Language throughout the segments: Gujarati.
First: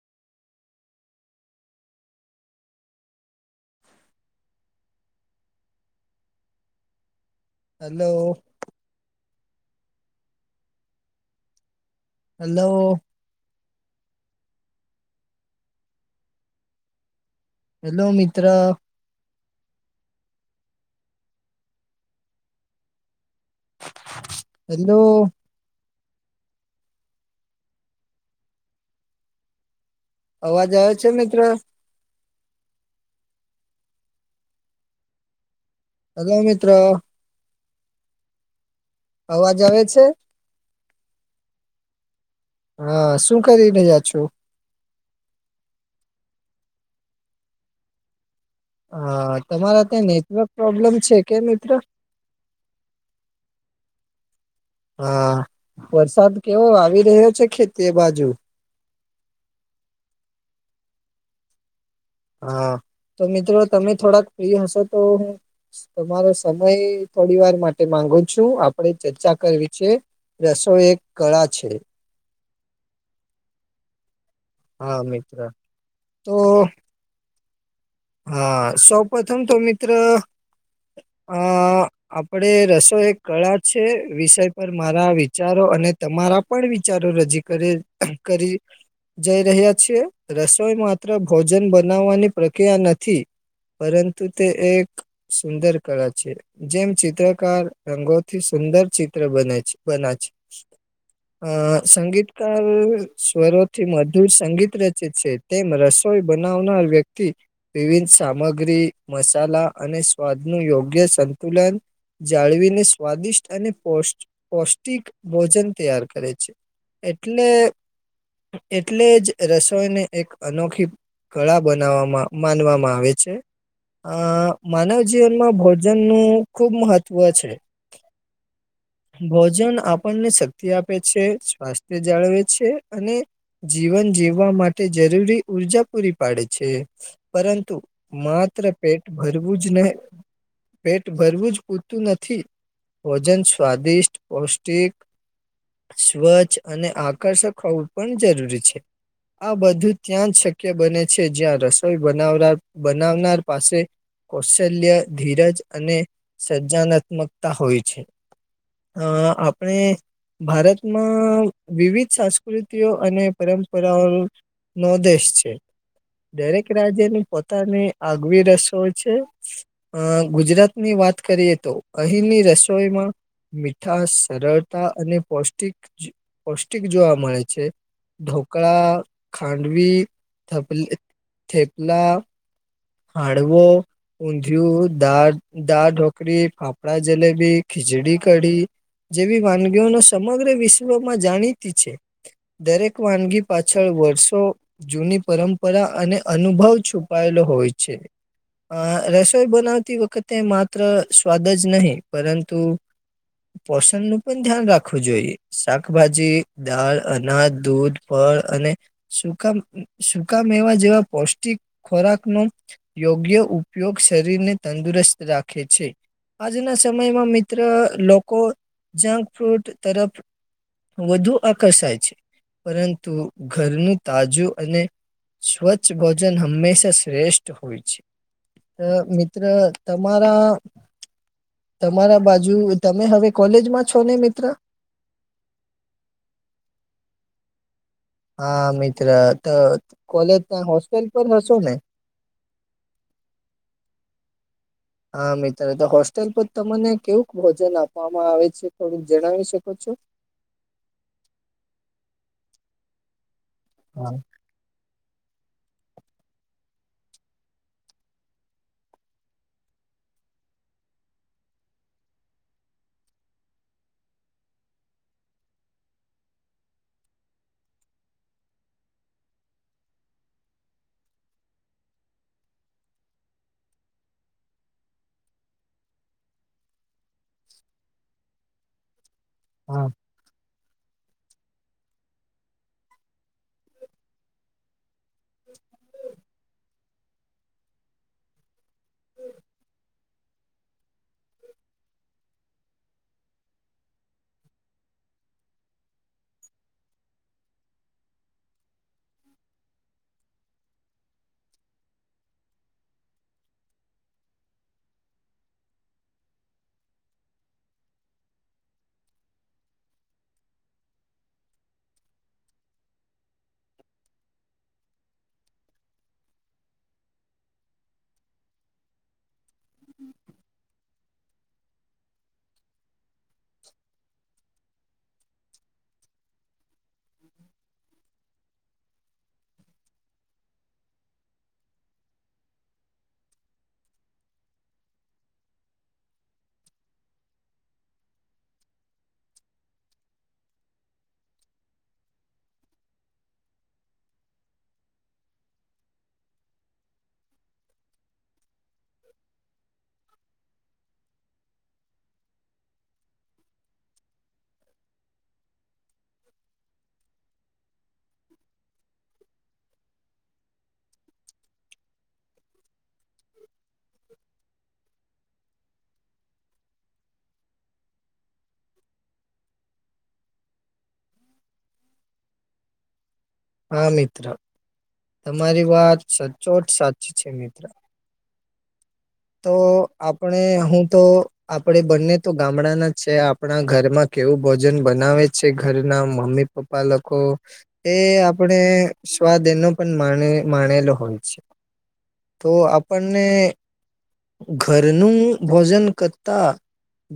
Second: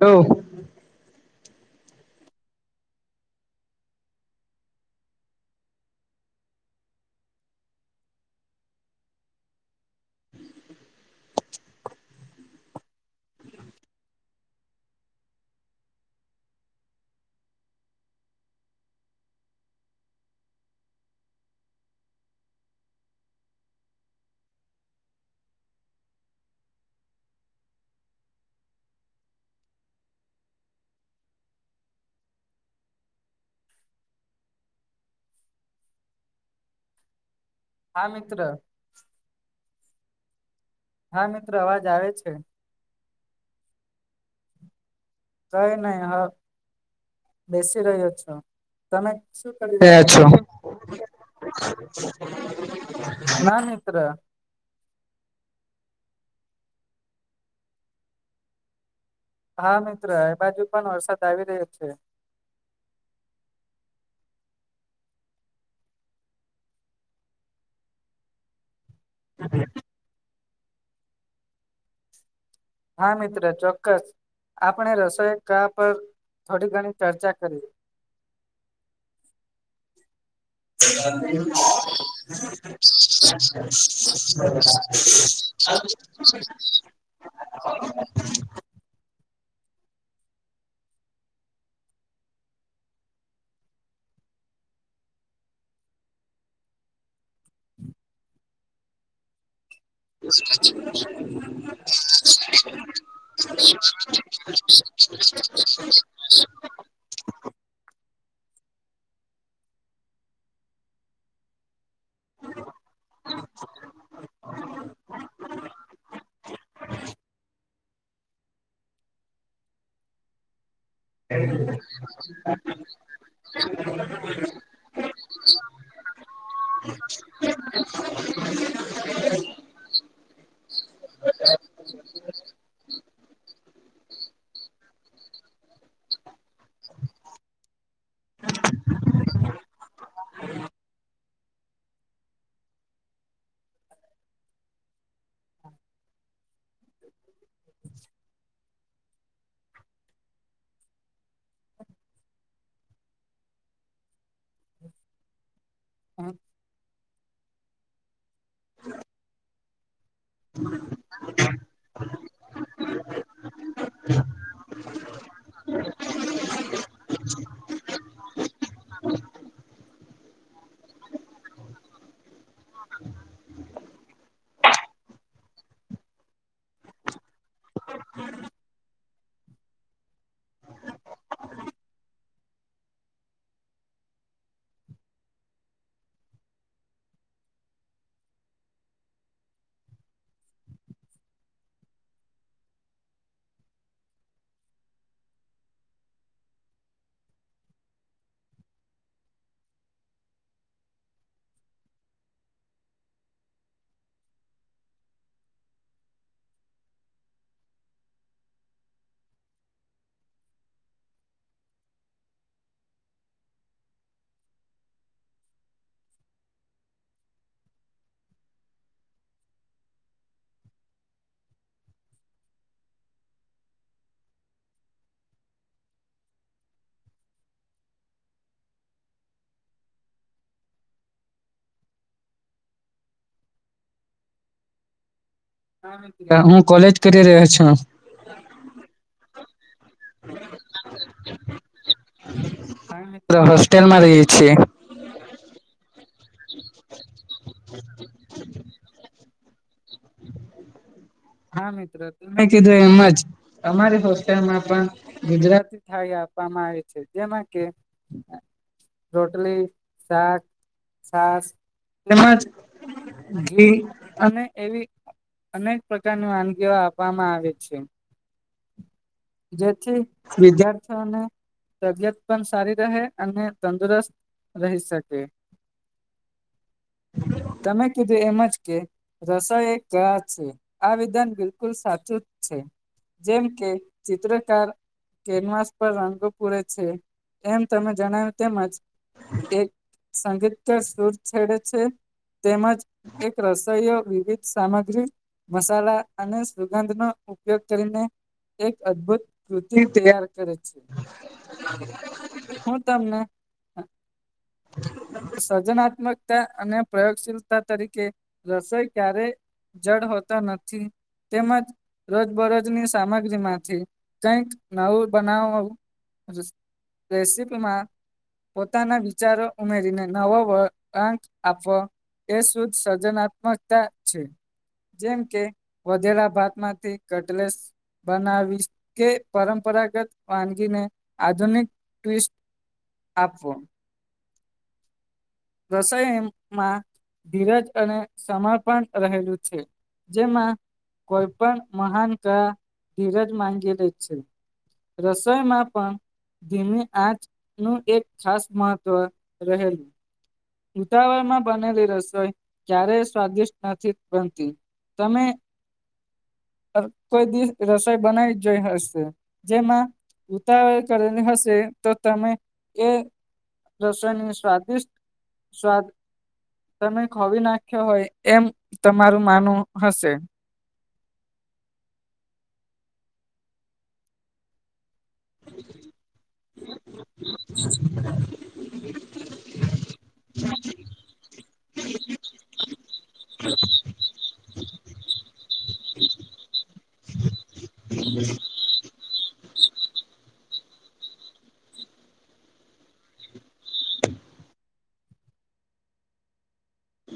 જો હલો. હલ્લો. હલ્લો મિત્ર હલ્લો. અવાજ આવે છે મિત્ર હલો મિત્રો હા મિત્ર અવાજ આવે છે. હા મિત્ર અવાજ આવે છે. હા શું કરીને રહ્યા છો કઈ નહી હા બેસી રહ્યો છું તમે હા શું [unintelligible] તમારા રહ્યા ત્યાં છો નેટવર્ક પ્રોબ્લેમ છે કે મિત્ર ના મિત્ર હા વરસાદ કેવો આવી રહ્યો છે ખેતી બાજુ. હા મિત્ર એ બાજુ પણ વરસાદ આવી રહ્યો છે. હા તો મિત્રો તમે થોડાક ફ્રી હશો તો હું. તમારો સમય થોડી વાર માટે માંગુ છું આપ આપણે ચર્ચા કરવી છે, રસોઈ એક કળા છે. હા મિત્ર ચોક્કસ આપણે હા મિત્ર રસોઈ કળા પર તો થોડી ઘણી ચર્ચા કરીએ. હા સૌપ્રથમ તો મિત્ર. [inaudible] અ આપડે રસો એક કળા છે, વિષય પર મારા વિચારો અને તમારા પણ વિચારો રજી કરી. જઈ રહ્યા છે રસોઈ માત્ર ભોજન બનાવવાની પ્રક્રિયા નથી. પરંતુ તે એક. સુંદર કળા છે જેમ ચિત્રકાર રંગોથી સુંદર ચિત્ર બને છે. બના છે. અ સંગીતકાર સ્વરોથી મધુર સંગીત રચે છે તે રસોઈ બનાવનાર વ્યક્તિ. વિવિધ સામગ્રી, મસાલા અને સ્વાદ નું યોગ્ય સંતુલન. જાળવીને સ્વાદિષ્ટ અને પૌવ પૌષ્ટિક ભોજન તૈયાર કરે છે. એટલે એટલે જ રસોઈને એક અનોખી. કળા બનાવામાં [inaudible] માનવામાં આવે છે. અ માનવ જીવનમાં ભોજન નું ખુબ મહત્ત્વ છે. [inaudible] ભોજન આપણને શક્તિ આપે છે, સ્વાસ્થ્ય જાળવે છે અને જીવન જીવવા માટે જરૂરી ઊર્જા પૂરી પાડે છે. છે પરંતુ માત્ર પેટ ભરવું જ નહી પેટ. ભરવું જ પૂરતું નથી, ભોજન, સ્વાદિષ્ટ, પૌષ્ટિક સ્વચ્છ અને આકર્ષક હોવું પણ જરૂરી છે. આ બધું ત્યાં જ શક્ય બને છે જ્યાં રસ બવ બનાવનાર પાસે કૌશલ્ય ધીરજ અને, હ. સજજાનાત્મકતા હોય છે. અ આપણે ભારતમાં. વિવિધ સંસ્કૃતિઓ અને પરંપરાઓ નો દેશ છે. દરેક રાજ્યની પોતાની આગવી રસો છે. અ ગુજરાત ની વાત કરીએ તો અહીંની રસોઈમાં. મીઠા સરળતા અને પૌષ્ટિક પૌષ્ટિક જોવા મળે છે. છે ઢોકળા ખાંડવી થપ થેપલા. હાડવો. ઊંધિયું દાળ દાળ ઢોકરી ફાફડા જલેબી ખીચડી કઢી. જેવી વાનગીઓનો સમગ્ર વિશ્વમાં જાણીતી છે. દરેક વાનગી પાછળ વર્ષો. જૂની પરંપરા અને અનુભવ છુપાયેલો હોય છે. અ રસોઈ બનાવતી વખતે માત્ર સ્વાદ જ નહીં પરંતુ પોષણ નું પણ ધ્યાન રાખવું જોઈએ શાકભાજી દાળ, અનાજ, દૂધ. ફળ અને સુકા સુકામેવા જેવા પૌષ્ટિક ખોરાક નો. યોગ્ય ઉપયોગ શરીરને તંદુરસ્ત રાખે છે. આજના સમયમાં મિત્ર લોકો જંક ફ્રૂટ તરફ વધુ આકર્ષાય છે. પરંતુ ઘરનું તાજું અને સ્વચ્છ ભોજન હંમેશા શ્રેષ્ ષ્ઠ હોય છે. અ મિત્ર તમારા તમારા બાજુ તમે હવે કોલેજમાં છો ને મિત્ર? હા હું કોલેજ કરી રહ્યો છું. હા મિત્ર તો કોલેજના હોસ્ટેલ પર હશોને? હા મિત્ર હોસ્ટેલમાં રહીએ છી. હા મિત્ર તો હોસ્ટેલ પર તમને કેવુંક ભોજન આપવામાં આવે છે, થોડુંક જણાવી શકો છો? હા મિત્ર તમે કીધું એમજ અમારી હા હોસ્ટેલમાં પણ ગુજરાતી થાળી આપવામાં આવે છે. જેમાં કે અ રોટલી, શાક, છાસ તેમજ ઘી અને એવી અનેક પ્રકારની વાનગીઓ આપવામાં આવે છે. જેથી વિદ્યાર્થીઓને તબિયત પન સારી રહે, અને તંદુરસ્ત રહી શકે. તમે કીધું એમજ કે રસોઈ એક હા કળા જ છે. આ વિધાન બિલકુલ સાચું જ છે. જેમ કે ચિત્રકાર કેનવાસ પર રંગો પૂરે છે. એમ તમે જણાવ્યું તેમજ એક સંગીતકાર સુર છેડે છે. તેમજ એક રસોઈયો વિવિધ સામગ્રી મસાલા અને સુગંધનો ઉપયોગ કરીને એક અદભુત કૃતિ તૈયાર કરે છે. [inaudible] હું તમને અ સર્જનાત્મકતા અને પ્રયોગશીલતા તરીકે રસોઈ ક્યારે જડ હોતા નથી. તેમજ રોજબરોજની સામગ ગ્રીમાંથી કંઈક નવું બનાવું રેસીપીમાં પોતાના વિચારો ઉમેરીને નવ વ અંક આપવો એ શુદ્ધ સર્જનાત્મકતા છે. જેમ કે વધેલા ભાતમાંથી કટલેસ બનાવી કે પરંપરાગત વાનગીને આધુનિક ટ્વીસ્ટ આપવો. રસોઈ એમમાં ધીરજ અને સમર્પણ રહેલું છે જેમાં કોઈ પણ મહાન કા ધીરજ માંગેલી છે. રસોઈમાં પણ ધીમું આચનું એક ખાસ મહત્વ રહેલું. ઉતાવળમાં બનેલી રસોઈ ક્યારેય સ્વાદિષ્ટ નથી બનતી. તમે અ કોઈ દિવ રસોઈ બનાવી જોઈ હશે. જેમાં ઉતાવળ કરેલી હશે તો તમે એ રસોઈને સ્વાદિષ્ટ સ્વાદ તમે ખોવી નાખ્યો હોય એમ તમારું માનવું હશે. હા મિત્ર, તમારી વાત સચોટ સાચી છે મિત્ર. તો આપણે હું તો આપણેે બંને તો ગામડાંના છે આપણા ઘરમાં કેવું ભોજન બનાવે છે. ઘરના મમ્મી પ પપ્પા લોકો એ આપ પે સ્વાદ એનો પણ માણે માણેલો હોય છે. તો આપણને ઘરનું ભોજન કર તા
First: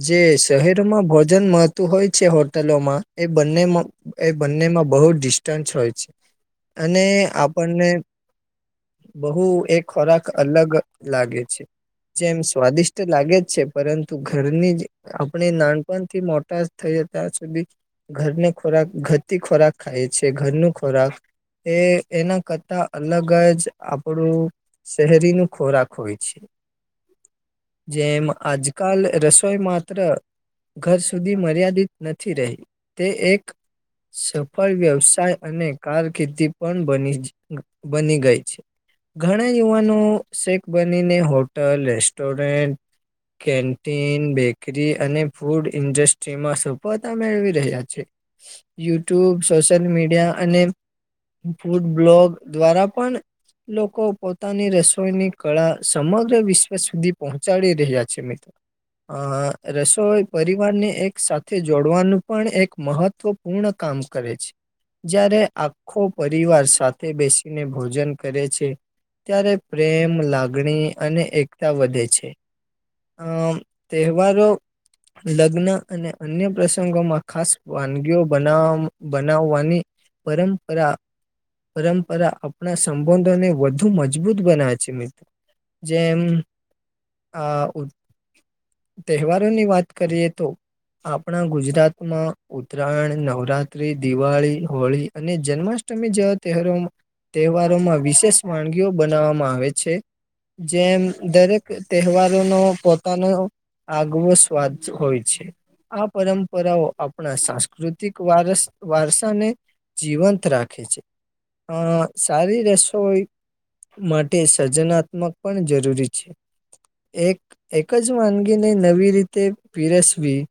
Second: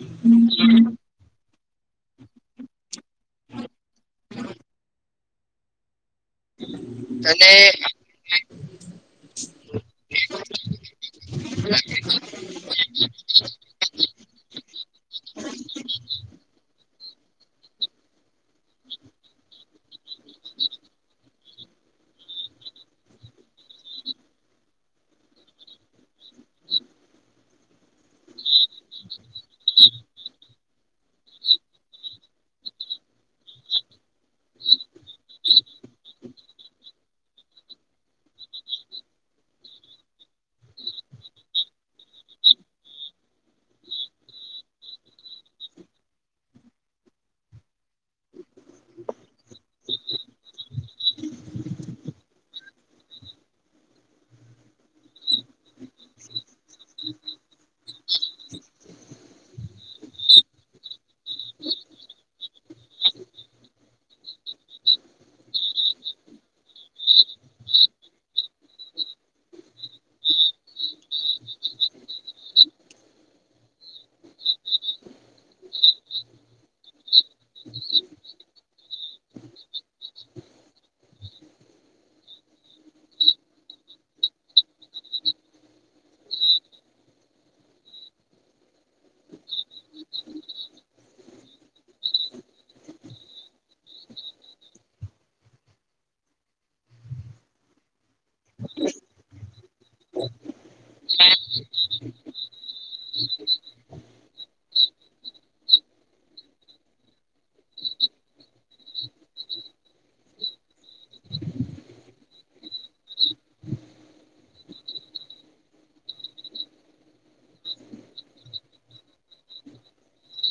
જે શહેરમાં ભોજન મળતું હોય છે હોટલોમાં એ બંનેમાં એ બંનેમાં બહુ ડિસ્ટન્સ હોય છે. અને આપણને બહુ એ ખોરાક અલગ લાગે છે. જેમ સ્વાદિષ્ટ લાગે છે. પરંતુ ઘરનીજ આપણે નાનપણથી મોટા જ થયા ત્યાં સુધી ઘરની ખોરાક ઘતી ખોરાક ખાયએ છીએ ઘરનું ખોરાક. એ એના કરતા અલગજ આપણું શહેરી નુ ખોરાક હોય છે જેમ આજકાલ રસ કેવલ માત્ર ઘર સુધી મર્યાદિત નથી રહી તે એક સફળ વ્યવસાય અને કાર કિર્દી પણ બની બની ગઈ છે. ઘણા યુવાનો શેખ બનીને હોટલ રેસ્ટોરન્ટ કેન્ટીન બેકરી અને ફૂડ ઇન્ડસ્ટ્રીમાં સફળતા મેળવી રહ્યા છે. યુટ્યુબ સોશિયલ મીડિયા અને ફૂડ બ્લોગ દ્વારા પણ લોકો પોતાની રસોઈની કળા સમગ્ર વિશ્વ સુધી પહોંચાડી રહ્યા છે મિત્રો અ રસોઈ પરિવારને એક સાથે જોડવાનું પણ એક મહત્વ પૂર્ણ કામ કરે છે. જયારે આખો પરિવાર સાથે બેસીને ભોજન કરે છે. ત્યારે પ્રેમ લાગણી અને એકતા વધે છે. અ તહેવારો લગ્ન અને અન્ય પ્રસંગોમાં ખાસ વાનગીઓ બનાવા બનાવવાની પરંપરા પરંપરા આપણા સંબંધોને વધુ મજબૂત બનાવે છે મિત્રો જેમ આ તહેવારોની વાત કરીએ તો આપણા ગુજરાતમાં ઉત્તરાયણ નવરાત્રિ દિવાળી હોળી અને જન્માષ્ટમી જેવા તહેવારોમાં તહેવારોમાં વિશેષ વાનગીઓ બનાવવામાં આવે છે. જેમ દરેક તહેવારો નો પોતાનો આગવોસ વાત હોય છે. આ પરંપરાઓ આપણા સાંસ્કૃતિક વારસ વારસાને જીવંત રાખે છે અ સારી રસોઈ માટે સર્જનાત્મક પણ જરૂરી છે. એક એક જ વાનગીને નવી રીતે પીરસવી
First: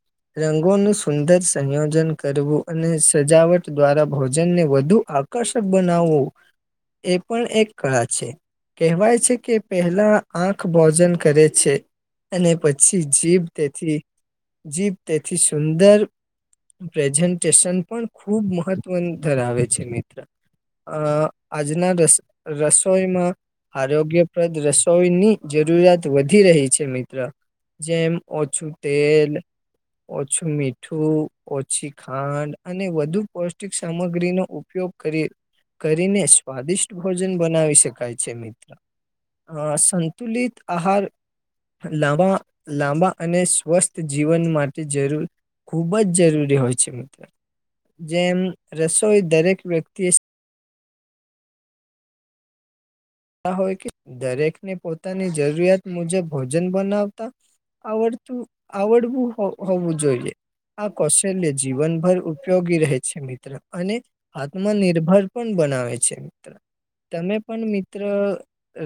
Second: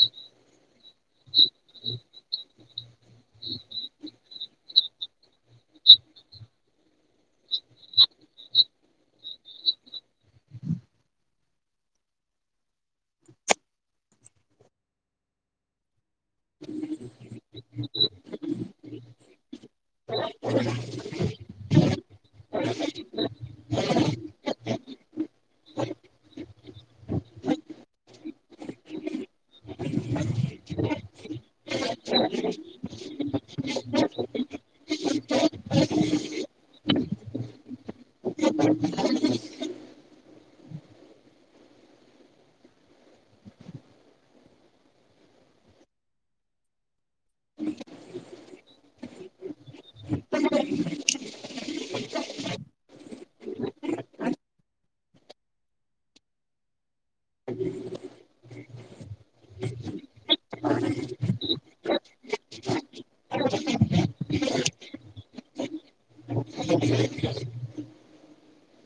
રંગોનું સુંદર સંયોજન કરવું અને સજાવટ દ્વારા ભોજનને વધુ આકર્ષક બનાવવું એ પણ એક કળા છે. કહેવાય છે કે પહેલા આંખ ભોજન કરે છે અને પછી જીભ તેથી જીભ તેથી સુંદર પ્રેઝન્ટેશન પણ ખુબ મહત્વનુ ધરાવે છે છે મિત્ર અ આજના રસ રસોઈમાં આરોગ્યપ્રદ રસોઈની જરૂરિયાત વધી રહી છે મિત્ર જેમ ઓછું તેલ ઓછું મીઠું ઓછી ખાંડ અને વધુ પૌષ્ટિક સામગ્રીનો ઉપયોગ કરીએ. કરીને સ્વાદિષ્ટ ભોજન બનાવી શકાય છે મિત્ર અ સંતુલિત આહાર લાંબા લાંબા અને સ્વસ્થ જીવન માટે જરૂર ખુબ જ જરૂરી હોય છે મિત્રો જેમ રસોઈ દરેક વ્યક્તિ તા હોય કે દરેક ને પોતાની જરૂરિયાત મુજબ ભોજન બનાવતા આવડતું આવડવું હોવું જોઈએ. આ કૌશલ્ય જીવનભર ઉપયોગી રહે છે મિત્ર અને આત્મનિર્ભર પણ બનાવે છે. તમે પણ મિત્ર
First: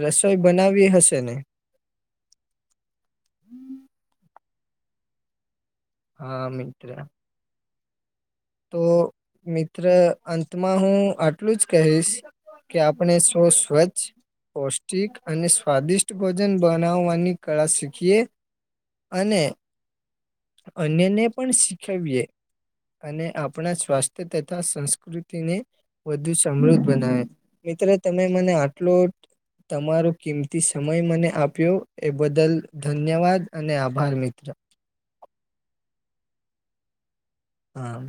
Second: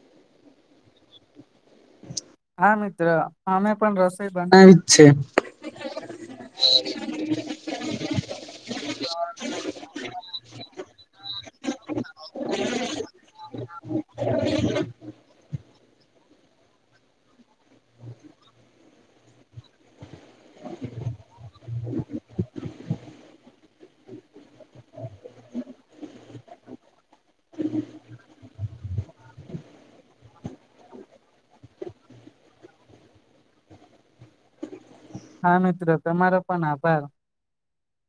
રસોઈ બનાવી હશે ને હા મિત્ર અમે પણ રસોઈ બનાવી જ છે. હા મિત્ર. તો મિત્ર અંતમાં હું આટલું જ કહીશ. કે આપણે શું સ્વચ્છ પૌષ્ટિક અને સ્વાદિષ્ટ ભોજન બનાવવાની કળા શીખીએ? અને અન્યને પણ શીખવીએ. અને આપણા સ્વાસ્થ્ય તથા સંસ્કૃતિને વધુ સમૃદ્ધ બનાવે મિત્રો તમે મને આટલો તમારો કિંમતી સમય મને આપ્યો એ બદલ ધન્યવાદ અને આભાર મિત્ર હા મિત્ર તમારો પણ આભાર! હા.